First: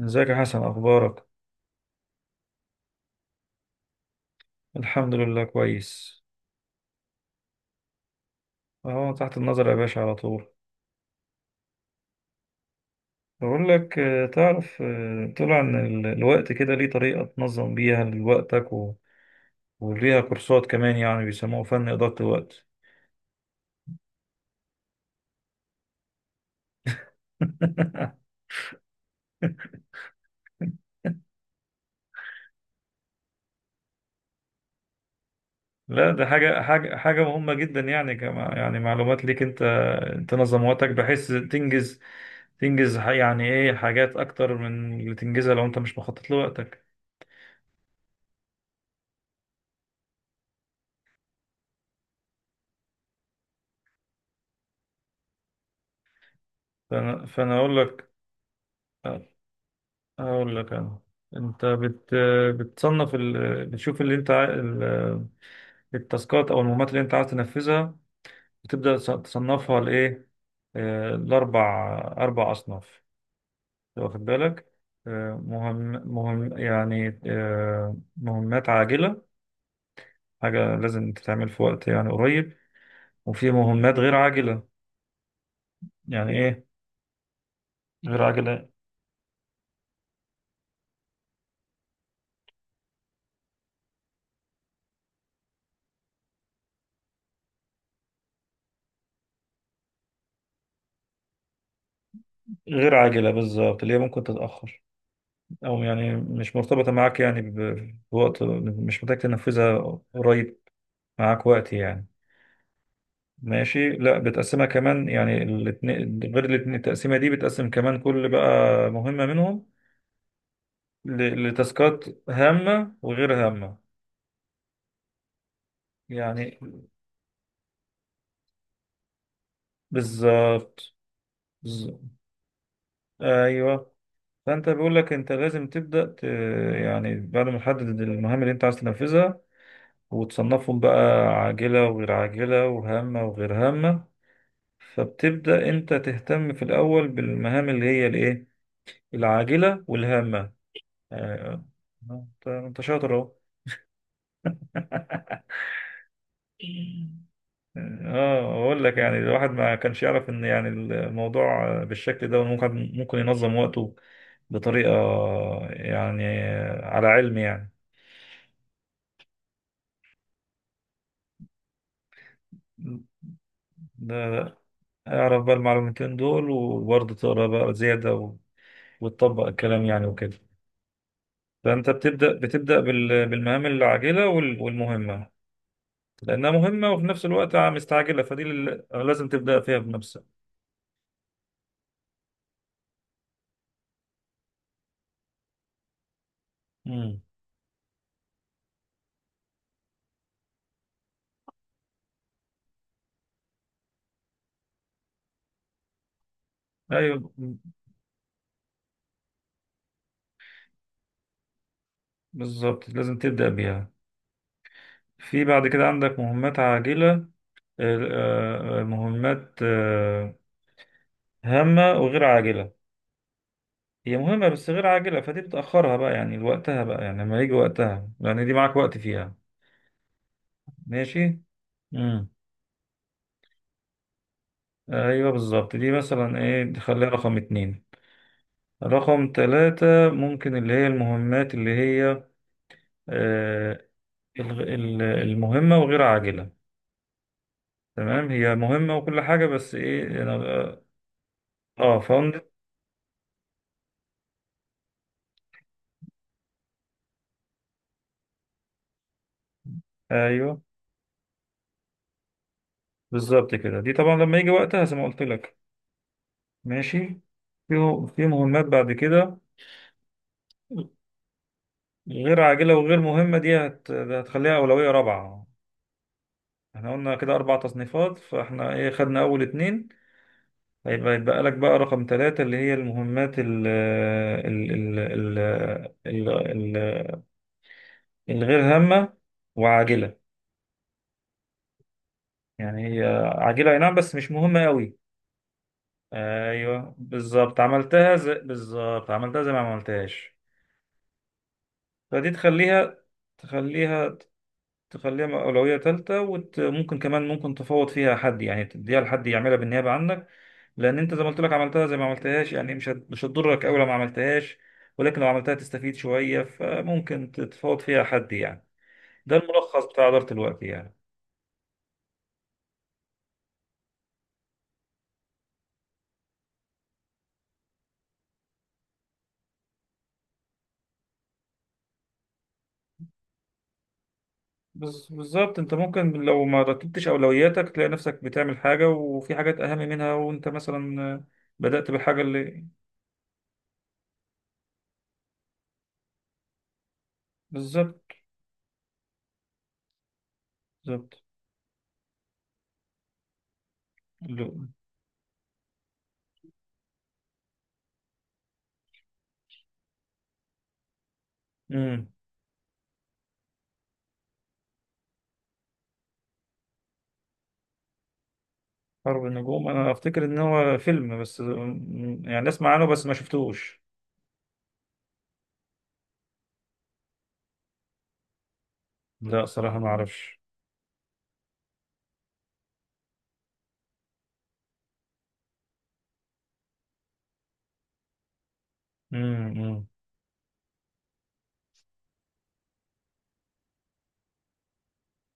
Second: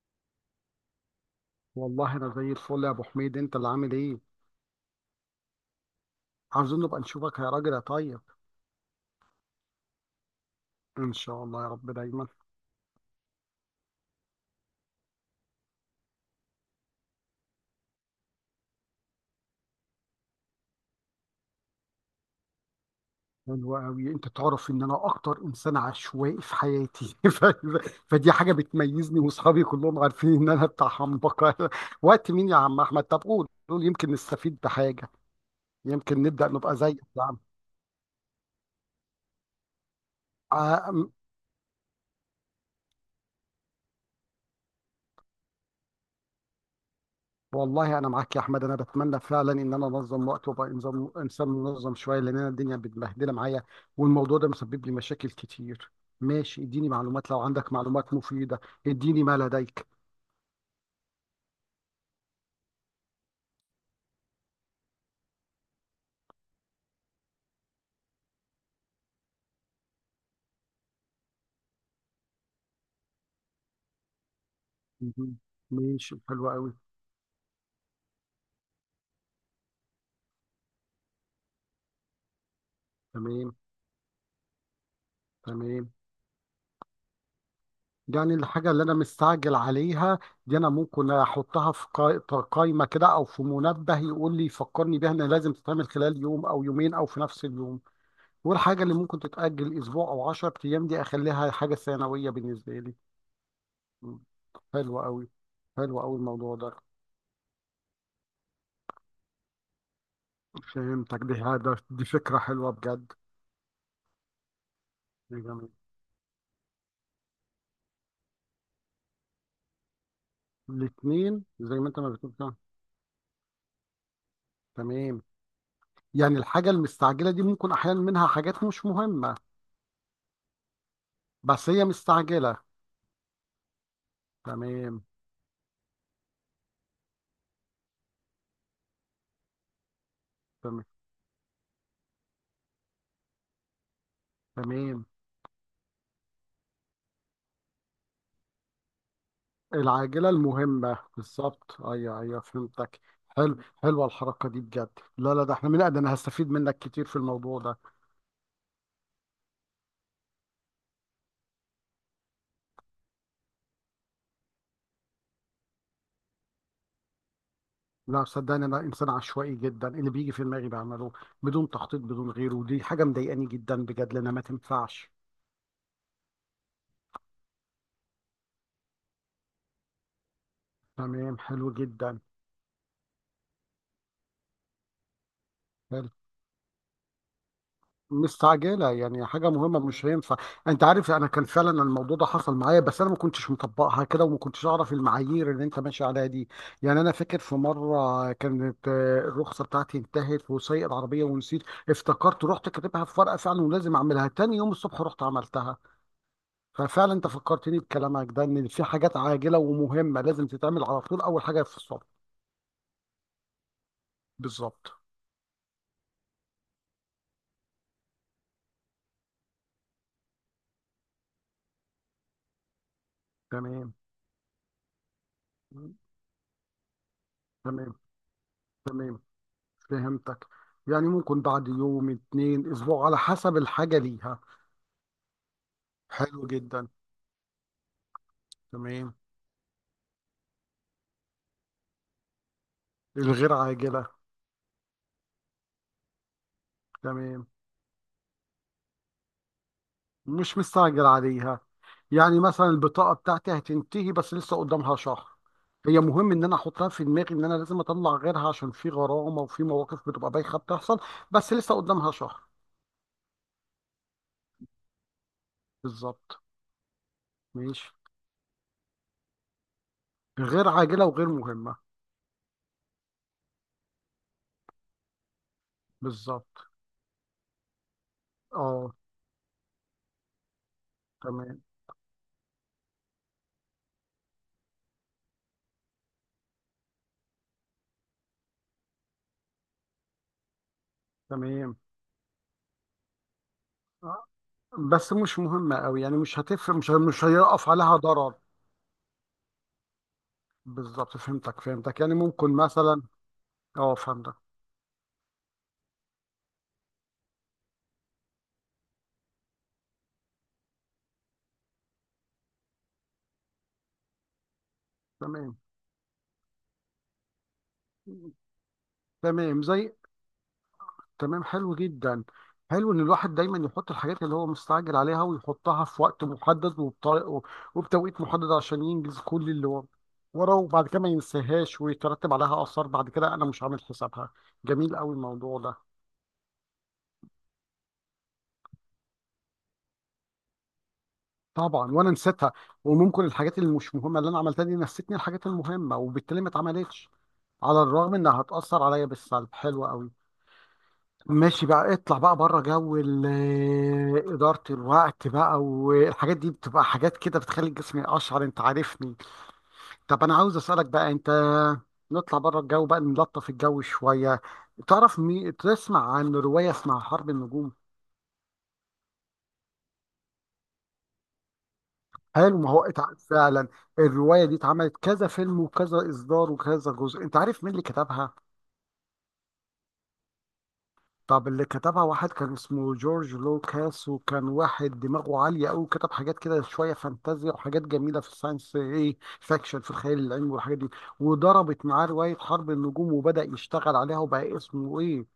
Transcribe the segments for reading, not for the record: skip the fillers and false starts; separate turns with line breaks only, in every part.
ازيك يا حسن، اخبارك؟
والله انا زي الفل يا ابو حميد، انت اللي عامل ايه؟
الحمد لله، كويس.
عاوزين نبقى نشوفك يا راجل يا طيب.
اهو تحت النظر يا باشا على طول.
ان شاء الله يا رب دايما.
بقول لك، تعرف، طلع ان الوقت كده ليه طريقة تنظم بيها لوقتك، وليها كورسات كمان، يعني بيسموه فن إدارة الوقت.
حلو قوي، انت تعرف ان انا اكتر انسان عشوائي في حياتي ف... فدي حاجه بتميزني، واصحابي كلهم عارفين ان انا بتاع حنبقه وقت مين يا عم احمد؟ طب قول يمكن نستفيد بحاجه،
لا،
يمكن
ده
نبدا
حاجة
نبقى زيك يا عم.
مهمة جدا، يعني كما يعني معلومات ليك انت. تنظم وقتك
آه،
بحيث تنجز. يعني ايه، حاجات اكتر من اللي تنجزها لو انت مش مخطط لوقتك.
والله انا معاك يا احمد، انا بتمنى فعلا ان انا انظم وقت وابقى انظم، انسان منظم شويه، لان انا الدنيا متبهدله معايا والموضوع ده مسبب لي مشاكل كتير. ماشي اديني
فانا
معلومات لو
فانا
عندك
اقول لك.
معلومات مفيده، اديني
آه،
ما لديك.
أقول لك أنا. أنت بت... بتصنف ال... بتشوف اللي أنت التاسكات أو المهمات اللي أنت عايز تنفذها. بتبدأ تصنفها لإيه؟ لأربع، أربع أصناف. واخد بالك؟
مهم.
مهم
ماشي حلو
مهم،
قوي.
يعني مهمات عاجلة، حاجة لازم تتعمل في وقت يعني قريب. وفي
تمام.
مهمات غير عاجلة،
تمام.
يعني إيه؟ غير
يعني
عاجلة.
الحاجه اللي انا مستعجل عليها دي انا ممكن احطها في قائمه كده او في منبه يقول لي، يفكرني بيها انها لازم تتعمل خلال يوم او يومين او في نفس اليوم. والحاجة اللي ممكن تتأجل أسبوع أو 10 أيام دي أخليها حاجة ثانوية بالنسبة لي.
غير عاجلة بالظبط، اللي هي
مم.
ممكن تتأخر،
حلو أوي.
او
حلو
يعني
أوي الموضوع
مش
ده،
مرتبطة معاك، يعني بوقت، مش محتاج تنفذها قريب،
فهمتك.
معاك وقت
دي
يعني.
فكرة حلوة بجد.
ماشي. لا، بتقسمها كمان
دي
يعني،
جميل.
الاتنين غير الاتنين، التقسيمة دي بتقسم كمان كل بقى مهمة منهم
الاتنين زي ما أنت
لتاسكات
ما بتقول كده.
هامة وغير هامة
تمام. يعني
يعني.
الحاجة المستعجلة دي ممكن أحيانا منها حاجات مش مهمة
بالظبط.
بس هي
بالظبط.
مستعجلة.
ايوه. فانت بيقول
تمام.
لك انت لازم يعني بعد ما تحدد المهام اللي انت عايز تنفذها، وتصنفهم
تمام.
بقى عاجلة وغير عاجلة وهامة وغير هامة،
تمام.
فبتبدأ انت تهتم في الاول بالمهام اللي هي الايه، العاجلة
العاجلة
والهامة
المهمة
يعني.
بالظبط، أيوه أيوه
انت انت
فهمتك.
شاطر اهو.
حلو. حلوة الحركة دي بجد. لا لا، ده احنا من ده أنا هستفيد منك كتير في الموضوع ده.
اه، اقول لك يعني، الواحد ما كانش يعرف ان يعني الموضوع بالشكل ده ممكن ينظم وقته بطريقة، يعني على علم يعني.
لا صدقني انا انسان عشوائي جدا، اللي بيجي في دماغي بعمله بدون تخطيط بدون غيره، ودي حاجه مضايقاني جدا بجد لانها ما
ده
تنفعش.
اعرف بقى المعلومتين دول، وبرضه تقرا بقى زيادة وتطبق الكلام يعني وكده.
تمام حلو
فانت
جدا.
بتبدأ بالمهام العاجلة والمهمة،
حلو.
لأنها مهمة وفي نفس الوقت مستعجلة، فدي اللي
مستعجله يعني
لازم
حاجه
تبدأ فيها
مهمه مش
بنفسك.
هينفع. انت عارف انا كان فعلا الموضوع ده حصل معايا، بس انا ما كنتش مطبقها كده وما كنتش اعرف المعايير اللي انت ماشي عليها دي. يعني انا
امم.
فاكر في مره كانت الرخصه بتاعتي انتهت وسايق العربيه ونسيت. افتكرت، رحت كاتبها في ورقه فعلا، ولازم اعملها تاني يوم الصبح، رحت عملتها. ففعلا انت
أيوة
فكرتني بكلامك ده ان في حاجات عاجله ومهمه لازم تتعمل على طول اول حاجه في الصبح.
بالظبط، لازم تبدأ بيها.
بالظبط.
في بعد كده عندك مهمات عاجلة، مهمات هامة وغير عاجلة.
تمام.
هي مهمة بس غير عاجلة، فدي بتأخرها بقى يعني لوقتها بقى، يعني لما يجي
تمام.
وقتها، يعني دي معاك وقت
تمام.
فيها.
فهمتك. يعني
ماشي.
ممكن بعد يوم،
امم.
اتنين، اسبوع، على حسب الحاجه ليها.
ايوه بالظبط، دي مثلا
حلو
ايه، دي
جدا.
خليها رقم اتنين.
تمام.
رقم تلاتة ممكن اللي هي المهمات اللي هي،
الغير
آه،
عاجله.
المهمة وغير عاجلة.
تمام.
تمام، هي مهمة وكل حاجة، بس ايه
مش مستعجل عليها.
اه فاند.
يعني مثلا البطاقه بتاعتي هتنتهي بس لسه قدامها شهر. هي مهم ان انا احطها في دماغي ان انا لازم اطلع غيرها عشان في غرامه وفي مواقف بتبقى بايخه
ايوه
بتحصل، بس لسه قدامها شهر.
بالظبط كده، دي طبعا لما يجي وقتها زي ما قلت لك.
بالظبط.
ماشي.
ماشي.
في في مهمات بعد كده
غير عاجلة وغير مهمة.
غير عاجلة وغير مهمة، دي هتخليها أولوية رابعة.
بالظبط.
احنا قلنا كده أربع تصنيفات، فاحنا ايه
اه.
خدنا أول اتنين. هيبقى يتبقى لك
تمام.
بقى رقم ثلاثة اللي هي المهمات ال- ال- الغير هامة وعاجلة،
تمام.
يعني هي عجينة أي نعم بس
آه،
مش مهمة أوي.
بس مش مهمة أوي، يعني مش هتفرق، مش
أيوه
مش
بالظبط،
هيقف عليها
عملتها زي
ضرر.
بالظبط، عملتها زي ما عملتهاش.
بالظبط فهمتك فهمتك. يعني
فدي
ممكن مثلا. اه
تخليها
فهمتك.
تخليها أولوية تالتة، وممكن كمان ممكن تفوض فيها حد، يعني تديها لحد يعملها بالنيابة عنك. لأن أنت زي ما قلت لك، عملتها زي ما عملتهاش، يعني مش هتضرك أوي لو ما عملتهاش. ولكن لو عملتها
تمام.
تستفيد شوية، فممكن تتفاوض فيها حد يعني. ده
تمام زي.
الملخص بتاع إدارة الوقت يعني.
تمام حلو جدا. حلو ان الواحد دايما يحط الحاجات اللي هو مستعجل عليها ويحطها في وقت محدد وبطريقه وبتوقيت محدد عشان ينجز كل اللي هو وراه، وبعد كده ما ينساهاش ويترتب عليها اثار بعد كده انا مش عامل حسابها. جميل قوي
بالظبط،
الموضوع
انت
ده.
ممكن لو ما رتبتش اولوياتك تلاقي نفسك بتعمل حاجه، وفي حاجات اهم منها، وانت مثلا بدأت
طبعا وانا
بالحاجه
نسيتها.
اللي.
وممكن الحاجات اللي مش مهمه اللي انا عملتها دي نسيتني الحاجات المهمه وبالتالي ما اتعملتش على
بالظبط.
الرغم انها هتاثر عليا بالسلب. حلو قوي.
بالظبط.
ماشي بقى، اطلع بقى بره جو إدارة
اللي-
الوقت بقى، والحاجات دي بتبقى حاجات كده بتخلي الجسم يقشعر، انت عارفني. طب انا عاوز اسألك بقى انت،
امم.
نطلع بره الجو بقى، نلطف الجو شوية. تعرف تسمع عن رواية اسمها حرب النجوم؟
حرب النجوم، انا افتكر ان هو فيلم بس، يعني
حلو.
اسمع
ما
عنه
هو
بس ما
فعلا
شفتوش.
الرواية دي اتعملت كذا فيلم وكذا إصدار وكذا جزء. انت عارف مين اللي كتبها؟
لا، صراحه ما اعرفش.
طب اللي كتبها واحد كان اسمه جورج لوكاس، وكان واحد دماغه عالية أوي، كتب حاجات كده شوية فانتازيا وحاجات جميلة في الساينس إيه فاكشن،
امم.
في الخيال العلمي والحاجات دي. وضربت معاه رواية حرب النجوم وبدأ يشتغل عليها وبقى اسمه إيه،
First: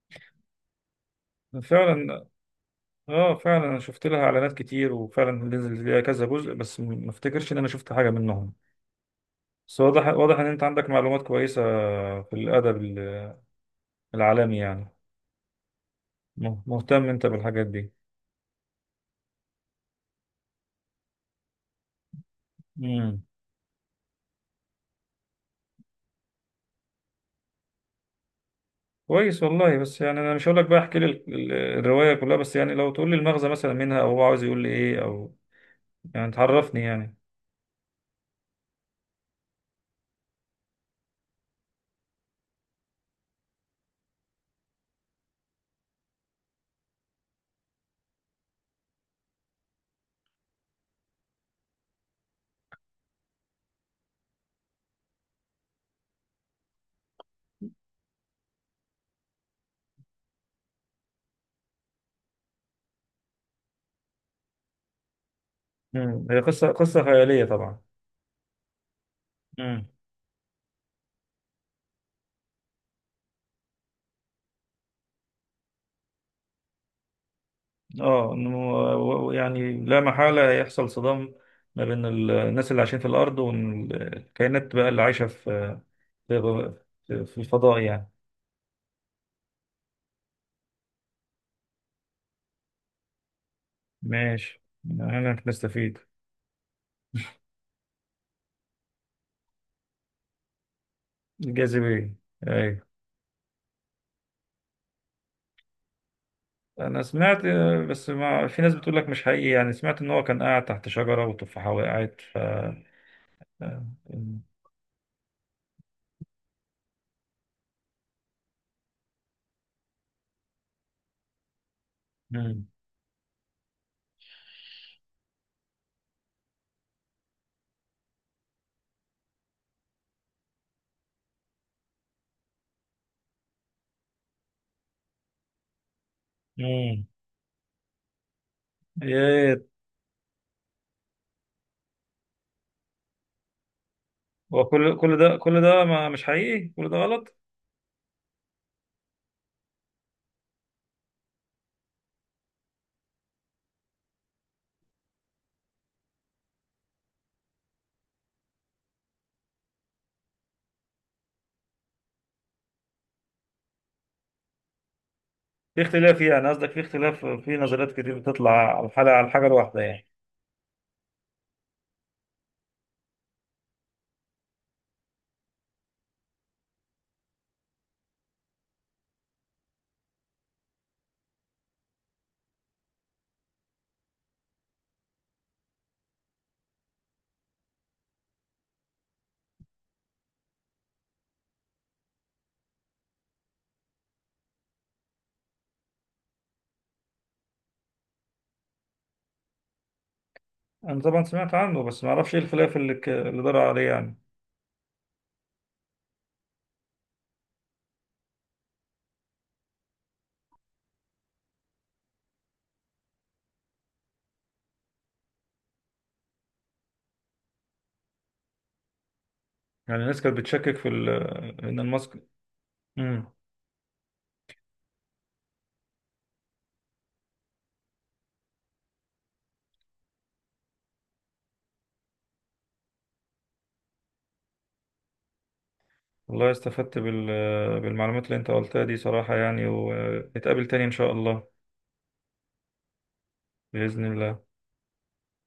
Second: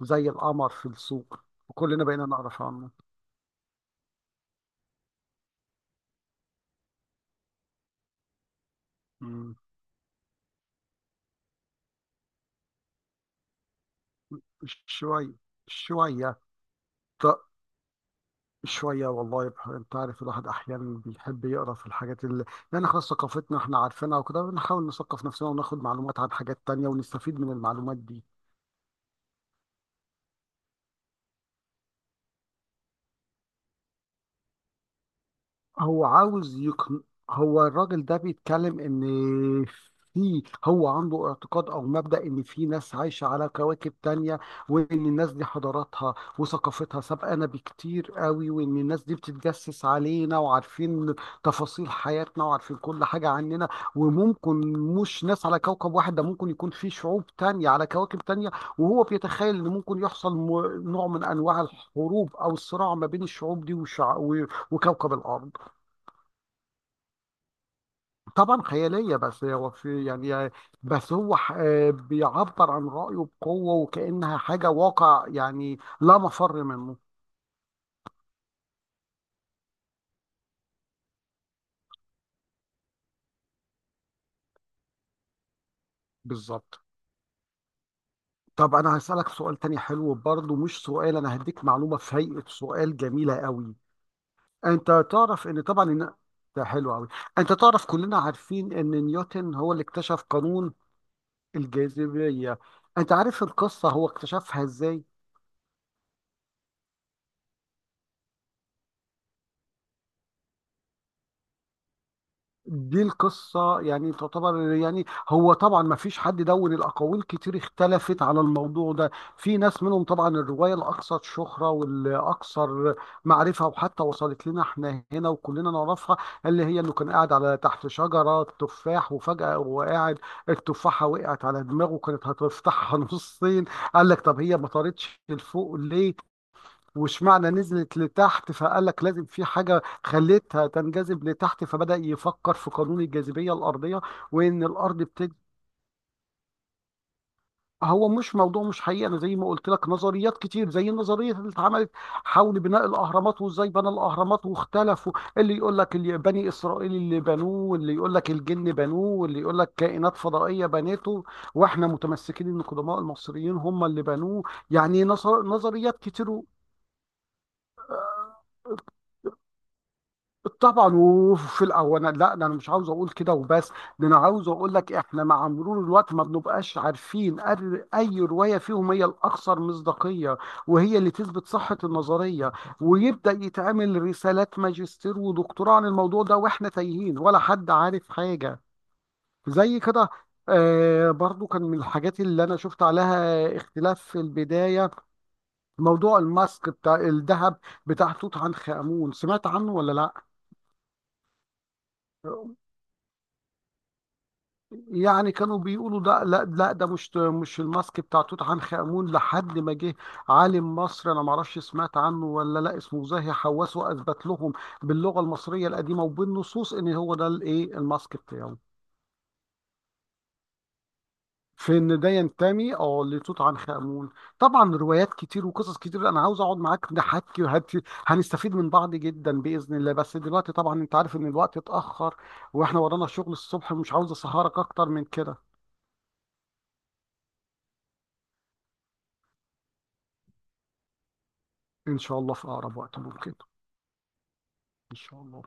زي القمر في السوق،
أمم.
وكلنا
فعلا.
بقينا نعرف عنه.
اه فعلا، انا شفت لها اعلانات كتير، وفعلا نزل ليها كذا جزء، بس ما افتكرش ان انا شفت حاجه منهم.
مم.
بس واضح، واضح ان انت عندك معلومات كويسه في الادب العالمي يعني.
شوية شوية
مهتم انت بالحاجات دي.
شوية. والله انت عارف الواحد احيانا بيحب يقرا في الحاجات اللي، يعني خلاص
امم.
ثقافتنا احنا عارفينها وكده، بنحاول نثقف نفسنا وناخد معلومات عن حاجات تانية ونستفيد من المعلومات دي.
كويس والله، بس يعني انا مش هقول لك بقى احكي لي الروايه كلها، بس يعني لو تقول لي المغزى مثلا منها، او هو عاوز يقول لي ايه، او
هو
يعني
عاوز
تعرفني
يقن...
يعني.
هو الراجل ده بيتكلم ان في، هو عنده اعتقاد او مبدأ ان في ناس عايشة على كواكب تانية، وان الناس دي حضاراتها وثقافتها سابقانا بكتير قوي، وان الناس دي بتتجسس علينا وعارفين تفاصيل حياتنا وعارفين كل حاجة عننا. وممكن مش ناس على كوكب واحد، ده ممكن يكون في شعوب تانية على كواكب تانية. وهو بيتخيل ان ممكن يحصل نوع من انواع الحروب او الصراع ما بين الشعوب دي وكوكب الارض.
امم. هي قصه، قصه خياليه طبعا.
طبعا خيالية، بس هو
امم.
في يعني، بس هو بيعبر عن رأيه بقوة وكأنها حاجة واقع يعني لا مفر منه.
اه، انه يعني لا محاله يحصل صدام ما بين الناس اللي عايشين في الارض، والكائنات بقى اللي عايشه في
بالظبط.
في الفضاء يعني.
طب أنا هسألك سؤال تاني حلو برضه، مش سؤال، أنا هديك معلومة في هيئة سؤال جميلة قوي.
ماشي،
أنت
انا
تعرف إن طبعا
نستفيد.
إن، ده حلو قوي. أنت تعرف كلنا عارفين إن نيوتن هو اللي اكتشف قانون
الجاذبيه.
الجاذبية.
ايوه.
أنت عارف القصة هو اكتشفها إزاي؟
انا سمعت، بس ما في ناس بتقول لك مش حقيقي، يعني سمعت ان هو كان قاعد تحت شجرة والتفاحة وقعت ف آه،
دي القصة يعني
مم.
تعتبر، يعني هو طبعا ما فيش حد، دون الأقاويل كتير اختلفت على الموضوع ده. في ناس منهم طبعا، الرواية الأكثر شهرة والأكثر معرفة وحتى وصلت لنا احنا هنا وكلنا نعرفها، اللي هي إنه كان قاعد على تحت شجرة تفاح، وفجأة هو قاعد التفاحة وقعت على دماغه كانت هتفتحها نصين. قال لك طب هي ما طارتش لفوق ليه؟
مم.
واشمعنى نزلت لتحت؟ فقال لك لازم في
ايه.
حاجة خلتها تنجذب لتحت. فبدأ يفكر في قانون الجاذبية الأرضية وإن
وكل
الأرض
كل
بتج...
ده كل ده ما مش حقيقي، كل ده غلط.
هو مش موضوع مش حقيقي، أنا زي ما قلت لك نظريات كتير، زي النظرية اللي اتعملت حول بناء الأهرامات وإزاي بنى الأهرامات واختلفوا. اللي يقول لك اللي بني إسرائيل اللي بنوه، واللي يقول لك الجن بنوه، واللي يقول لك كائنات فضائية بنته، وإحنا متمسكين إن قدماء المصريين هم اللي بنوه. يعني
في
نظريات
اختلاف،
كتير.
يعني قصدك في اختلاف في نظريات كتير بتطلع على الحاجة، على الحاجة الواحدة يعني.
طبعا وفي الاول انا، لا ده انا مش عاوز اقول كده وبس، ده انا عاوز اقول لك احنا مع مرور الوقت ما بنبقاش عارفين اي روايه فيهم هي الاكثر مصداقيه وهي اللي تثبت صحه النظريه، ويبدا يتعمل رسالات ماجستير ودكتوراه عن الموضوع ده، واحنا تايهين ولا حد عارف حاجه زي كده. آه برضو كان من الحاجات اللي انا شفت عليها اختلاف في البدايه، موضوع الماسك بتاع الذهب بتاع توت عنخ امون، سمعت عنه ولا
انا طبعا سمعت عنه، بس ما
لا؟
اعرفش ايه الخلاف اللي اللي دار عليه يعني.
يعني كانوا بيقولوا ده، لا لا، ده مش الماسك بتاع توت عنخ آمون، لحد ما جه عالم مصري، انا ما اعرفش سمعت عنه ولا لا، اسمه زاهي حواس، واثبت لهم باللغه المصريه القديمه وبالنصوص ان هو ده الايه، الماسك بتاعه.
يعني الناس كانت بتشكك في
في
ان
ان ده
الماسك.
ينتمي اه
مم.
لتوت عنخ آمون. طبعا روايات كتير وقصص كتير، انا عاوز اقعد معاك نحكي هنستفيد من بعض جدا باذن الله، بس دلوقتي طبعا انت عارف ان الوقت اتاخر واحنا ورانا شغل الصبح، مش عاوز اسهرك اكتر من كده.
والله استفدت بالمعلومات اللي انت قلتها دي صراحة يعني، ونتقابل تاني ان شاء الله.
ان شاء الله في اقرب وقت ممكن.
بإذن الله.
ان شاء الله.